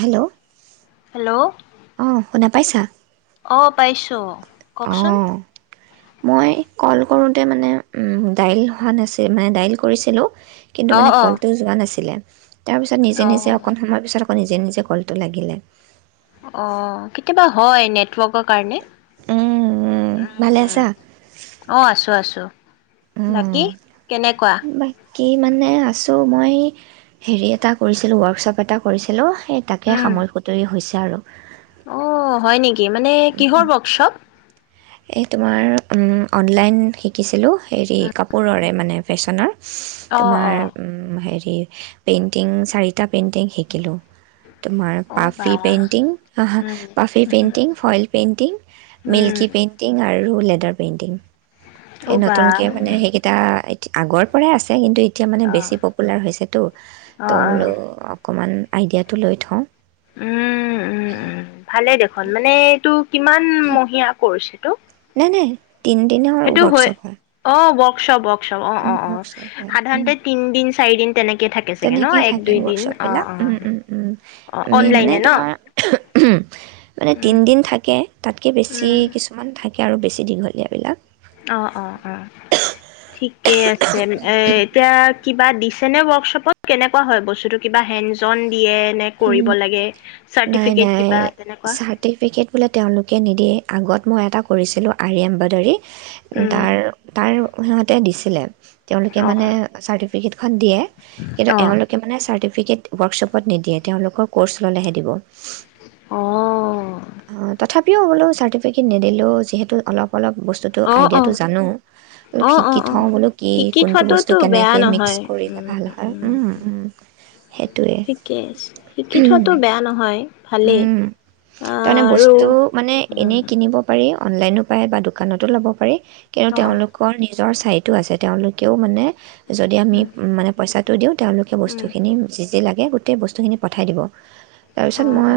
Hello. Hello. অঁ শুনা পাইছা। অঁ, পাইছোঁ। কওকচোন। অ' মই কল কৰোঁতে মানে উম ডায়েল হোৱা নাছিল মানে ডায়েল কৰিছিলোঁ কিন্তু অ মানে অ কলটোও যোৱা নাছিলে তাৰ পিছত নিজে অ নিজে অকণ সময় পিছত [unintelligible] আকৌ নিজে নিজে কলটো লাগিলে অ কেতিয়াবা হয় নেটৱৰ্কৰ কাৰণে উম উম ভালে আছা [unintelligible] অ আছোঁ আছোঁ নাতি কেনেকুৱা কি মানে আছোঁ মই হেৰি এটা কৰিছিলোঁ ৱৰ্কশ্বপ এটা কৰিছিলোঁ সেই তাকে উম। সামৰি সুতৰি হৈছে জাৰো অ হয় নেকি কি মানে কিহৰ ৱৰ্কশপ এই তোমাৰ অনলাইন শিকিছিলোঁ হেৰি কাপোৰৰে মানে ফেশ্বনৰ অ তোমাৰ অ উম হেৰি পেইণ্টিং চাৰিটা পেইণ্টিং শিকিলোঁ ত মাৰ অ বা পাফি পেইণ্টিং উম পাফি পেইণ্টিং ফইল পেইণ্টিং উম মিল্কি পেইণ্টি আৰু লেডাৰ পেইণ্টিং অ এ বা নতুনকে মানে সেইকেইটা আগৰ পৰাই আছে কিন্তু এতিয়া মানে অ বেছি পপুলাৰ হৈছেতো অ তো অ হ'লো অকণমান আইডিয়াটো লৈ থওঁ উম-উম-উম ভালে দেখোন মানে এইটো, - কিমান মহীয়া কৰিছে? টো, নাই-নাই তিনিদিনৰ ৱৰ্কশ্বপ হয়। স্ববক, উম্ ৱৰ্কস্বপ হয়। তিনদিন চাৰিদিন তেনেকে থাকে চাগে ন তেনেক এক থাকে দুই দিন ৱৰ্কশ্বপ অ বিলাক অ উম- উম, অ আমি মানে অনলাইনে ন তোমাৰ মানে উম তিন- দিন থাকে তাতকে বেছি উম কিছুমান থাকে। সেই আৰু বেছি দীঘলীয়াবিলাক। অ', -অ', -অ', ঠিক কে, আছে এ', এতিয়া কিবা দি', আছেনে ৱৰ্কশ্বপত? কেনেকুৱা হয় বস্তুতটো কিবা হেনডজন, নাই চাৰ্টিফিকেট -নাই কিবা তেনেকুৱা চাৰ্টিফিকেট বোলে তেওঁলোকে নিদিয়ে। আগত মই, এটা কৰিছিলোঁ আৰি -এম্ব্ৰইডাৰী। উম তাৰ ', - তাৰ, অহ', সিহঁতে দিছিলে। তেওঁলোকে অ মানে চাৰ্টিফিকেটখন দিয়ে। কিন্তু অ এওঁলোকে মানে চাৰ্টিফিকেট, - দিকেট ৱৰ্কশ্বপত নিদিয়ে। তেওঁলোকৰ ক'ৰ্চ ল'লেহে দিব। অ', অ তথাপি, পিও'হলোঁ চাৰ্টিফিকেট নিদিলেও যিহেতু অলপ, অলপ বস্তুটো অ অ আইডিয়াটো জানো অলপ অ অ শিকি অ থওঁ বোলো কি শিকি কোনটো বস্তু থোৱাটোতো বেয়া কেনেকৈ মিক্স নহয় কৰিলে উম ভাল হয়। উম উম্ উম - উম্ সেইটোৱে। ঠিকে আছে শিকি থোৱাতো বেয়া নহয় ভালেই, উম তাৰমানে আহ', আৰু বস্তু মানে এনেই উম্, কিনিব পাৰি অনলাইনো পায় বা দোকানতো ল'ব পাৰি। কেও অ তেওঁলোকৰ নিজৰ ছাইটো আছে, তেওঁলোকেও মানে, যদি আমি উম মানে পইচা, টো, দিও, - তেওঁলোকে উম বস্তুখিনি যি', - যি', লাগ, এ ', গোটেই বস্তুখিনি, - পঠাই দিব, অ তাৰপিছত মই,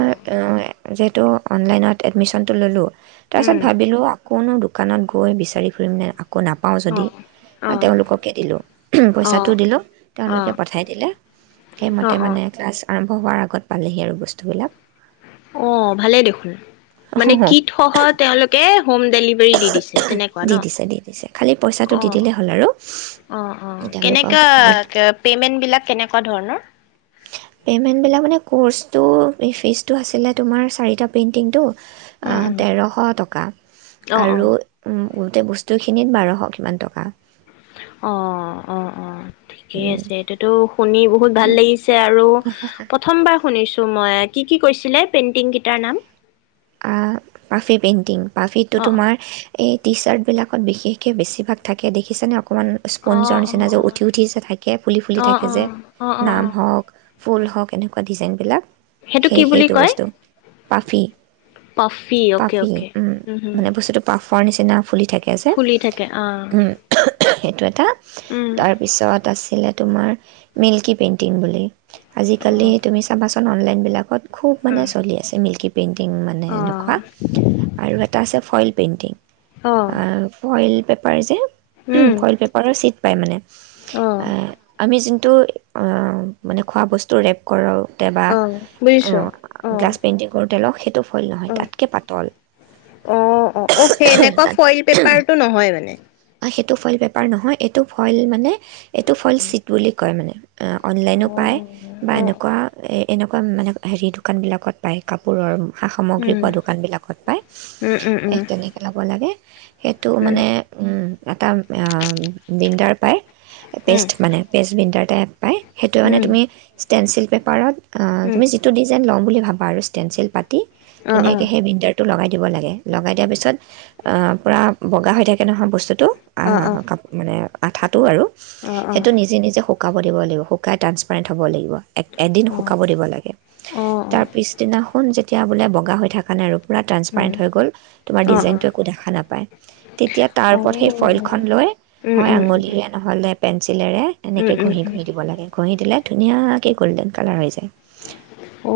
যিহেতু, অনলাইনত এডমিশনটো ল'লোঁ। তাৰ পিছত উম ভাবিলো, আকৌনো দু, দোকানত গৈ', বিচাৰি ফুৰিমনে আকৌ, একৌ নাপাওঁ অ যদি, অ অ তেওঁলোককে দিলোঁ, পইচাটো দিলোঁ, অ তেওঁলোকে পঠাই দিলে। অ সেইমতে অ মানে ক্লাছ আৰম্ভ হোৱাৰ আগত পালেহি আৰু বস্তুবিলাক। অ' ভালেই দেখোন, মানে অ', কিট সহ তেওঁলোকে হোম ডেলিভাৰী দি দিছে, তেনেকুৱা দি ন দিছে দি দিছে খালি পইচাটো দি অ' দিলেই হ'ল আৰু তেওঁলোকক অ'কেনেকুৱা পেমেণ্ট বিলিক তেনেকোৱা ধৰণৰ। পেমেণ্ট বিলাক মানে কৰ্চ্ছটো ফিছ টো আছিলে তোমাৰ চাৰিটা পেণ্ডিং টো উম উম তেৰশ টকা, অ অ আৰু গোতেই বস্তু বস্তুখিনিত বাৰশ কিমান টকা। অ' অ' অ' ঠিকেই আছে, এইটো টো শুনি বহুত ভাল লাগিছে আৰু আৰু প্ৰথমবাৰ শুনিছো। তো মই কি কি কৈছিলে পেইন্টিং কেইটাৰ নাম? আ পাফি পেইণ্টিং পাফিটো অ', অ'। তোমাৰ এই টি চাৰ্ট বিলাকত বিশেষকৈ বেছিভাগ থাকে দেখিছেনে? অকণমান স্পঞ্জৰ অ', অ', নিচিনা অ', যে উঠি উঠি যে থাকে, ফুলি ফুলি অ', থাকে যে, অ', অ', অ', নাম অ', হওক ফুল হওক এনেকুৱা ডিজাইন। বিলাক সেই কি বুলি সেইটো কয় বস্তু। পাফি। পফি, অ'কে অ'কে উম হু ফৰ নিচিনা ফুলি থাকে যে অ', উম সেইটো এটা উম, তাৰপিছত তাত আছিলে তোমাৰ মিল্কী পেইণ্টিং বুলি আজিকালি অ', তুমি চাবাচোন অনলাইনবিলাকত খুব মানে উম, চলি আছে মিল্কী পেইনটিং নে অ', এনেকোৱা আৰু এটা আছে ফইলট পেইণ্টিং। অ', আৰু কইল বেপাৰী যে উম, ফইল পেপাৰৰ চিত পায় মানে অ', আমি টো মানে খোৱা বস্তু ৰেপ কৰাও কেতিাবা অ', বুজিছো অ', গ্লাছ পেইণ্টিঙ কৰোঁ তেলক সেইটো নহয় অ', তাতকে পাতল অ', অ', অ', সেই এনেকুৱা তাত ফইল পেপাৰটো নহয় মানে অ সেইটো এইটো ফইল বেপাৰ নহয় এইটো ফইল মানে এইটো ফল চিট বুলি কয় মানে অনলাইনো পায় বা অ', অ', এনেকুৱা নে মানে হেৰি দোকানবিলাকত পায় কাপোৰৰ সা সামগ্ৰী উম, পোৱা দোকানবিলাকত পায় উম উম এই তেনেকৈ ল'ব লাগে সেইটো উম মানে উম এটা অ বিণ্ডাৰ পায় উম বেষ্ট মানে বেষ্ট বিণ্ডাৰ তেত পায় সেইটোমানে উম তুমি ষ্টেট চিল পেপাৰত উম তুমি যিটো ডিজাইন লও বুলি ভাবা ভাবা আৰু ষ্টেনঞ্চিল পা অ অ ধুনীয়াকে সেই বিণ্ডাৰটো লগাই অ লগাই দিব লাগে, লগাই দিয়া পিছত পুৰা বগাহৈ থাকে নহয় বস্তুটো বস্তুটো অ অ কাপ মানে আঠাত সেইটো আৰু অ সেইটো নিজে নিজে শুকাব দিব লাগিব শুকাই ট্ৰাঞ্চপেৰেণ্ট' হব লাগিব এদিন অ শুকাব দিব লাগে অ অ অ তাৰ পিছদিনাখন যে এতিয়া বোলে বগা হৈ থকা নাই আৰু পূৰা ট্ৰান্সপাৰেণ্ট উম হৈ গ'ল তোমাৰ অ অ ডিজাইনটো একো দেখা নাপায় তেতিয়া তাৰ অ উম ওপৰত সেই উম ফইলখন লৈ উম হয় উম আঙুলিৰে নহ'লে চিলেৰে এনেকে উম ঘঁহি উম ঘঁহি দিব লাগে ঘঁহি দিলে ধুনীয়া এই গ'ল্ডেন কালাৰ হৈ যায় অ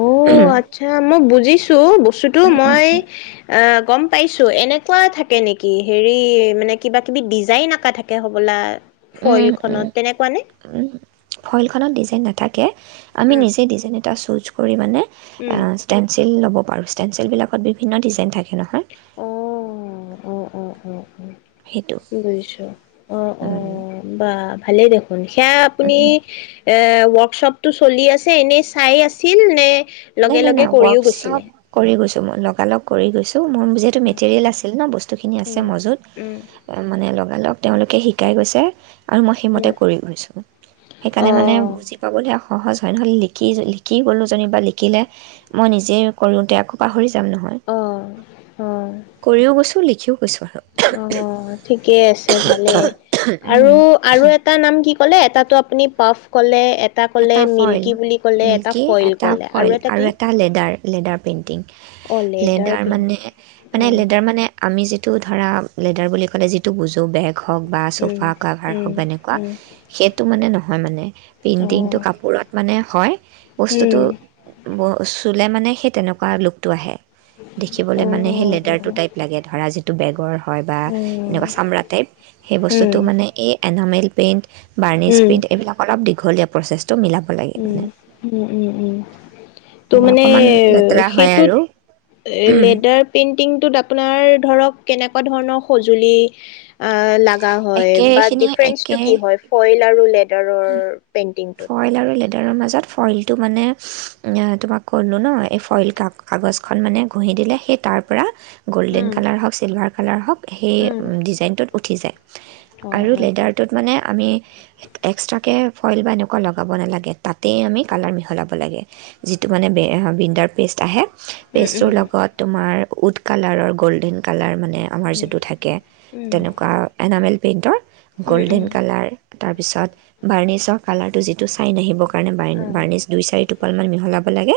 আচ্ছা মই বুজিছো টো বস্তুটো মই এ গম পাইছো এনেকুৱা থাকে নেকি হেৰি মানে কিবা কিবি ডিজাইন আঁকা থাকে হ'বলা ফইলখনত তেনেকুৱা নে? ফইলখনত ডিজাইন নাথাকে আমি উম নিজে ডিজাইন এটা চুজ কৰিবা নে? অ উম ষ্টেন্সিল ল'ব অ ষ্টেন্সিল বিলাকত বিভিন্ন ডিজাইন থাকে সি নহয় অ অ অ সেইটো দুইশ অ অ বা ভালেই দিয়ক সেইয়া আপুনি এ ৱৰ্কশ্বপটো চলি আছে এনেই চাই আছিল নে নাই লগে নাই লগে নাই কৰিও গৈছিলে ৱৰ্কশ্বপ কৰি গৈছো মই লগা লগ কৰি গৈছো ত' মোৰ যিহেতু মেটেৰিয়েল আছিল ন বস্তুখিনি আছে উম মজুত উম মানে লগালগ তেওঁলোকে শিকাই গৈছে আৰু মই সেইমতে উম কৰি গৈছো সেইকাৰণে মানে অঁ বুজি পাবলৈ আউ সহজ হয় নহলে লিখি য লিখি গ'লো যেনিবা লিখি শিকিলে মই নিজেই কৰোঁতে আকৌ পাহৰিছোঁ তেওঁ নহল অঁ কৰিও গৈছোঁ লিখিও কৈচোৱা অ ঠিকে আছে ভালেই আৰু আৰু এটা নাম কি? কলে এটাটো আপুনি পাফ ক'লে এটা। এটা কলে মিল্কি বুলি ক'লে এটা মিল্কী ফইল এটা কলে ফইল আৰু এটা কি লেডাৰ লেডাৰ পেইণ্টিং। অঁ লেডাৰ মানে পেইণ্টিং মানে উম লেডাৰ মানে। আমি যিটো ধৰা লেডাৰ বুলি ক'লে যিটো বুজোঁ বেগ। খক বা উম চোফা কাভাৰ উম হওক, বা এনেকুৱা। উম সেইটো, মানে, নহয়। মানে, প্ৰিণ্টিং অঁ টো কাপোৰত, মানে, হয়। বস্তুটো উম চুলে, মানে সেই, তেনেকুৱা লোকটো আহে দেখিবলে, মানে, সেই লেটাৰটো উম টাইপ লাগে। ধৰা, যি এইটো বেগৰ হয়, বা উম এনেকুৱা চামৰা টাইপ। সেই বস্তুটো, মানে, উম এই এনামেল পেইণ্ট বাৰ্নিছ পেইণ্ট, এইবিলাক অলপ দীঘলীয়া প্ৰচেষ্ট উ, উ, উম, উম। ত', মানে, অকণমান লেতেৰা হয় সেইটোত আৰু লেডাৰ পেইণ্ট ণ্টিংটোত আপোনাৰ, ধৰক, কেনেকুৱা ধৰণৰ সজুলি, আঁ লাগে লাগা হয়, বা একেখিনি ডিফাৰেঞ্চটো কি একে হয়? ফইল লাৰু [unintelligible] [unintelligible] পেইণ্টিংটোত ফইল আৰু লেডাৰৰ মাজত ফইলটো, মানে, তোমাক ক'লোঁ ন। এই ফইল কাগজখন, মানে, ঘঁহি দিলে, সেই তাৰ পৰা গ'ল্ডেন উম কালাৰ হওক, চিলভাৰ কালাৰ হওক সেই উম ডিজাইনটোত উঠি যায় অ আৰু অ লেডাৰটোত মানে আমি [inaudible] এক্সট্ৰাকে ফইল বা এনেকুৱা লগাব নালাগে। তাতেই আমি কালাৰ মিহলাব লাগে, যিটো, মানে, বে আ বিণ্ডাৰ পেষ্ট আহে উম উম পেষ্টৰ লগত, তোমাৰ উড কালাৰৰ গ'ল্ডেন কালাৰ মানে, আমাৰ উম যিটো থাকে, উম তেনেকুৱা এনামেল পেইণ্টৰ উম গ'ল্ডেন উম কালাৰ, তাৰ পিছত বাৰ্নিছৰ কালাৰটো, যিটো চাইন আহিবৰ কাৰণে, বাৰ অ বাৰ্নিছ, দুই-চাৰি টোপালমান মিহলাব লাগে।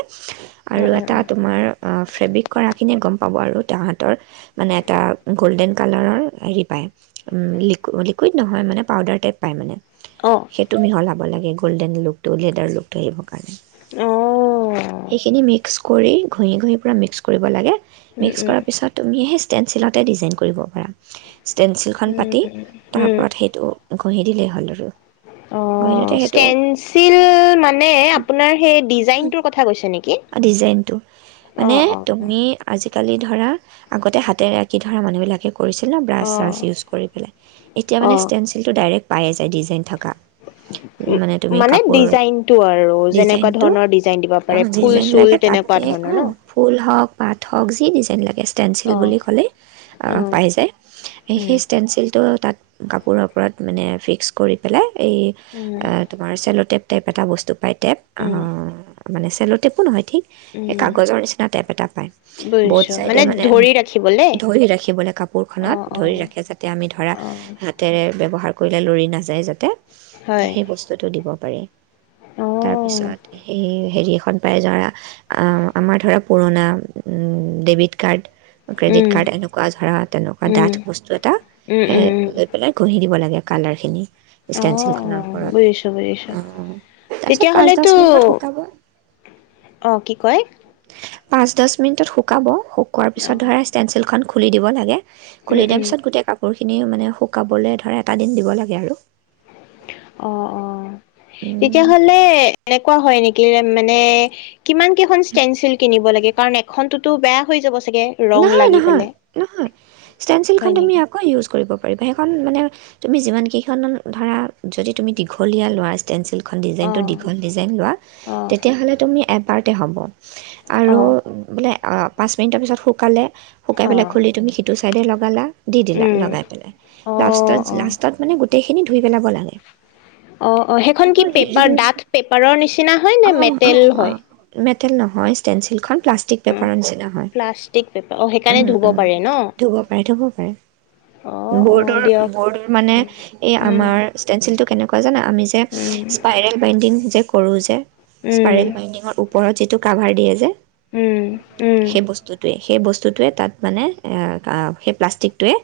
অ অ আৰু এটা, তোমাৰ আ, ফেব্ৰিক কৰাখিনিয়ে গম পাব। আৰু তাহঁতৰ, মানে, এটা গ'ল্ডেন কালাৰৰ হেৰি পায়। লি, লিকুইড নহয়, মানে, পাউদাৰ টাইপ পায় অ অ অ সেইটো মিহলাব লাগে গ'ল্ডেন লুকটো, লেডাৰ লুকটো আহিব সেইখিনি মিক্স কৰি ঘঁহি ঘঁহি পূৰা মিক্স কৰিব লাগে। উম মিক্স কৰাৰ উম পিছত তুমিহে ষ্টেঞ্চিলতে ডিজাইন কৰিব পাৰা। ষ্টেনঞ্চিলখন পাতি উম তাৰ উম ওপৰত সেইটো ঘঁহি দিলে অ' ষ্টেনঞ্চিল মানে আপোনাৰ সেই ডিজাইনটোৰ কথা কৈছে নেকি ডিজাইনটো অ অ অ কালি ধৰা আগতে হাতেৰে আঁকি ধৰা মানুহবিলাকে কৰিছিল ন ব্ৰাছ অ ছাৰ্চ ইউচ্ কৰি পেলে এতিয়া অ অ মানে ষ্টেিনছীলটো ডাইৰেক পাই আছে দ্বিজেন। তে থা [inaudible] মানে তুমি মানে কাপোৰ ডিজাইনটো আৰু যেনেকুৱা ডিজাইনটো ধৰণৰ ডিজাইন দিব তাৰ পাৰে মানে ফুল ডিজাইন চুল লাগে তেনেকুৱা তাতে ধৰণৰ ন? ফুল হক পাত হক যি দিছে তেন লাগেছে ষ্টেনঞ্চিল অ বুলি ক'লে অ পাই যায় উম সেই ষ্টেনচিলটো তাত কাপোৰৰ ওপৰত মানে ফিক্স কৰি বাললে [inaudible] এই উম তোমাৰ চেলতেেপ টেপ এটা বস্তু পাইটেপ অ উম মানে চেল টপো নহয় কি এই উম কাগজৰ নিচিনা টেপ এটা পায় বড বুজিছো চাইডে মানে ধৰি ৰাখিবলে ধৰি ৰাখিবলৈ অ কাপোৰখনত অ ধৰি ৰাখে যাতে আমি ধৰা অ হাতেৰে ব্যৱহাৰ কলা লৰি নাযায় জানো হয় সেই বস্তুটো দিব পাৰি অ তাৰ পিছত সেই হেৰি এখন পাই যৰা আমাৰ ধৰা পুৰণা ডেবিট কাৰ্ড ক্ৰেডিট উম কাৰড এনেকুৱা ধৰা তেনেকুৱা ডাঠ উম বস্তু এটা উম হে উম উম লৈ পেলাই ঘহি দিব লাগে এ কালাৰখিনি অ অ ষ্টেনচিলখনৰ বুজিছো বুজিছো ওপৰত অ তাৰপিছত পাঁচ তেতিয়াহ'লেতো দহ মিনিটত শুকাব অ' কি কয়? পাঁচ দহ মিনিটত শুকাব কোৱাৰ পিছত অ ধৰা ষ্টেনঞ্চিলখন খুলি দিব লাগে উম খুলি দিয়াৰ উম পিছত গোটেই কাপোৰিখিনি ইখিনি মানে শুকাবলৈ ধৰা এটা দিন দিব লাগে আৰু অ' অ' আৰু তেতিয়াহলে এনেকে কোৱা হয় নেকি মানে কিমান কেইখন ষ্টেনচিল কিনিব লাগে কাৰণ এখনতোতো বেয়া হৈ যাব। চাগে ৰং নহয় লাগি নহয় পেলাই নহয় ষ্টেচিলখন হয় তুমি নেকি আকৌ ইউজ কৰিব পাৰিবা সেইখন মানে তুমি যিমান কেইখনমান ধাৰা যদি তুমি দীঘলীয়া ল'ৰাজটেনঞ্চেল এখন অ ডিজাইনটো দীঘল ডিজাইন লোৱা, অ তেতিয়াহ'লে তুমি এপ পাৰতে হ'ব। অ আৰু বোলে পাঁচ মিনিট পিছ শু কালে শুকাই অ পেলাই খুলি তুমি হেটো চাইড লৌক গালা দি দিলা উম লগাই পেলাই অ অ লাষ্টত-লাষ্টত মানে গ গোটেইখিনি ধুই পেলাব লাগে। অ'-অ' সেইখন আকৌ কি পেপাৰ ৰিউজ ডাঠ পেপাৰৰ নিচিনা হয় নে মেটেল হয়? হেল নহয় ষ্টেনচিল খখন প্লাষ্টিক বেপাৰৰচিনা হয়। প্লাষ্টিক পেপাৰ অ সেইকাৰণে ধুব উম-উম পাৰে ন ধুব পাৰে ধুব পাৰে অ অ দিয়ক বৰ্ডৰ-বৰ্ডৰ মানে উম এই উম আমাৰে। টো কেনেুৱা জানা আমি যে উম স্পাইৰেল বাইণ্ডিং যে কৰোঁ যে উম স্পাইৰেল মাইনিৰ'। ওপৰত যিটো কাভাৰ দিয়ে যে'। উম-উম সেই বস্তুটোৱে সেই বস্তুটোৱে তাত মানে সেই প্লাষ্টিক টোৱে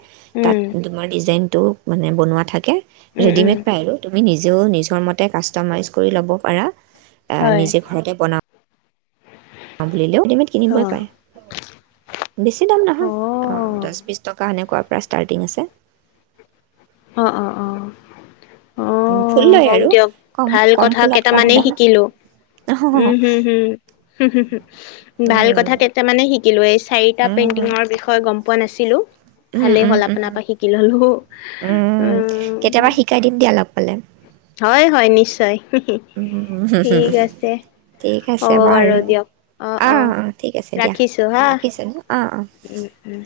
তাত উম তোমাৰ ডিজাইনটো'। মানে বনোৱা থাকে'। উম উম ৰেডিমেড পাই আৰু তুমি নিজ নিজেও নিজৰ মতে কাষ্টমাইজ কৰি ল'ব পাৰা। আহ হয় নিজে ঘৰতে বনাওঁ বুলিলেও ডিমট কিনিবই অ', পাৰে, বেছি দাম অ', নহয়, অ দহ বিশ টকা এনেকুৱা। প্ৰ ষ্টাৰ্টিং আছে অ'-অ'-অ' ফুল আহ লয় হওক আৰু দিয়ক কম ভাল কম কথা ফুলত কম কেইটামানেই দাম শিকিলো উম, উম-হম-হম হুম-হু-হু ভাল কথা কেইতি মানে শিকিলো' এই চাৰিটা উম, পেইন্টিংৰ বিষয়ে গম প। পোৱা নাছিলোঁ। উম, ভালেই উম, হ'ল, আপোনাৰ উম, পৰা শিকি ললোহ। উম কেতিয়াবা শিকাই দিম দিয়া লগ পালে। হয় হয় নিশ্চয়। হোহি, উম, ঠিক আছে। ঠিক আছে বাৰু। অ, অ ঠিক আছে দিয়া। ৰাখিছোঁ হা, ৰাখিছ ন, অ, অ উম, উম।